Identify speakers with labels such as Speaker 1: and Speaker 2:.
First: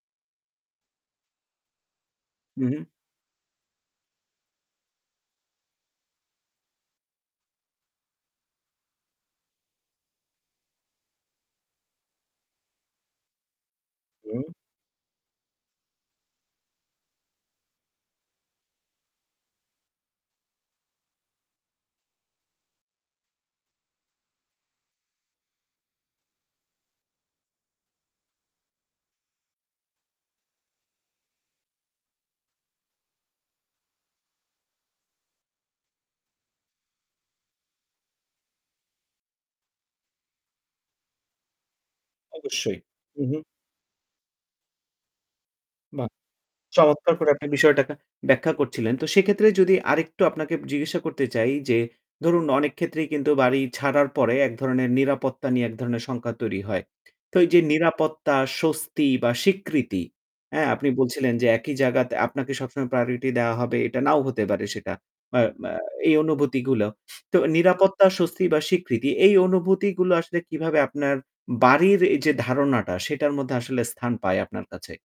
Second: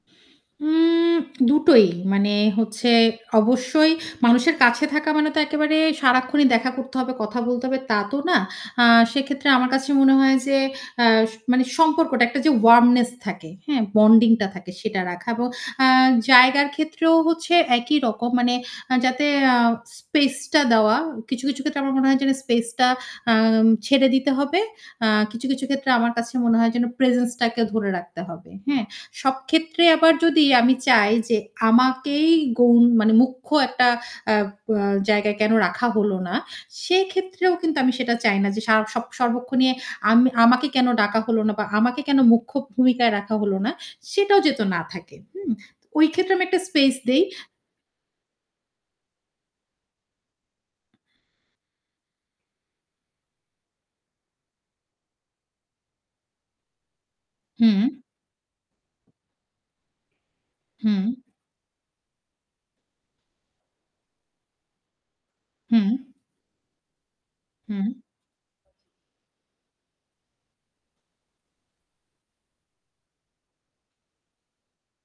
Speaker 1: উম দুটোই। মানে
Speaker 2: হু, হু।
Speaker 1: হচ্ছে অবশ্যই মানুষের কাছে থাকা মানে তো একেবারে সারাক্ষণই দেখা করতে হবে, কথা বলতে হবে তা তো না। আ সেক্ষেত্রে আমার কাছে মনে হয় যে আ স মানে সম্পর্কটা একটা যে ওয়ার্মনেস থাকে, হ্যাঁ? বন্ডিং
Speaker 2: হুম।
Speaker 1: টা থাকে সেটা রাখা ব আ জায়গার ক্ষেত্রেও হচ্ছে একই রকম। মানে আ যাতে আ স্পেস টা দেওয়া কিছু, কিছু, ক্ষেত্রে আমার মনে হয় যেন স্পেস টা আ ছেড়ে দিতে হবে। আ কিছু, কিছু, ক্ষেত্রে আমার কাছে মনে হয় যেন প্রেজেন্সটাকে ধরে রাখতে হবে। হ্যাঁ? সব ক্ষেত্রে আবার যদি আমি চাই যে আমাকেই গউন মানে মুখ্য একটা আ বা জায়গায় কেন রাখা হলো না, সেক্ষেত্রেও কিন্তু আমি সেটা চাই না যে সা সব সর্বক্ষনে আম আমাকে কেন ডাকা হলো না বা আমাকে কেন মুখ্য
Speaker 2: অবশ্যই।
Speaker 1: ভূমিকায়
Speaker 2: উহু।
Speaker 1: রাখা হলো না। সেটাও যেহেতু না থাকে। হু? ওই
Speaker 2: বাহ!
Speaker 1: ক্ষেত্রে আমি একটা স্পেস
Speaker 2: চমৎকার
Speaker 1: দেই।
Speaker 2: করে আপনি বিষয়টাকে ব্যাখ্যা করছিলেন। তো সেক্ষেত্রে যদি আরেকটু আপনাকে জিজ্ঞাসা করতে চাই যে, ধরুন অনেক ক্ষেত্রেই কিন্তু বাড়ি ছাড়ার পরে এক ধরণের নিরাপত্তা নিয়ে এক ধরনের শঙ্কা তৈরি হয়। তো এই যে
Speaker 1: হুম।
Speaker 2: নিরাপত্তা স্বস্তি বা স্বীকৃতি, হ্যাঁ আপনি
Speaker 1: হুম।
Speaker 2: বলছিলেন যে একই জায়গাত আপনাকে সবসময় প্রায়োরিটি দেওয়া হবে এটা নাও হতে পারে সেটা। আ মা
Speaker 1: হুঁম।
Speaker 2: এই অনুভূতিগুলো। তো
Speaker 1: হুম।
Speaker 2: নিরাপত্তা স্বস্তি বা স্বীকৃতি এই অনুভূতিগুলো আসলে কিভাবে আপনার বাড়ির এই যে ধারণাটা সেটার মধ্যে আসলে স্থান পায় আপনার কাছে?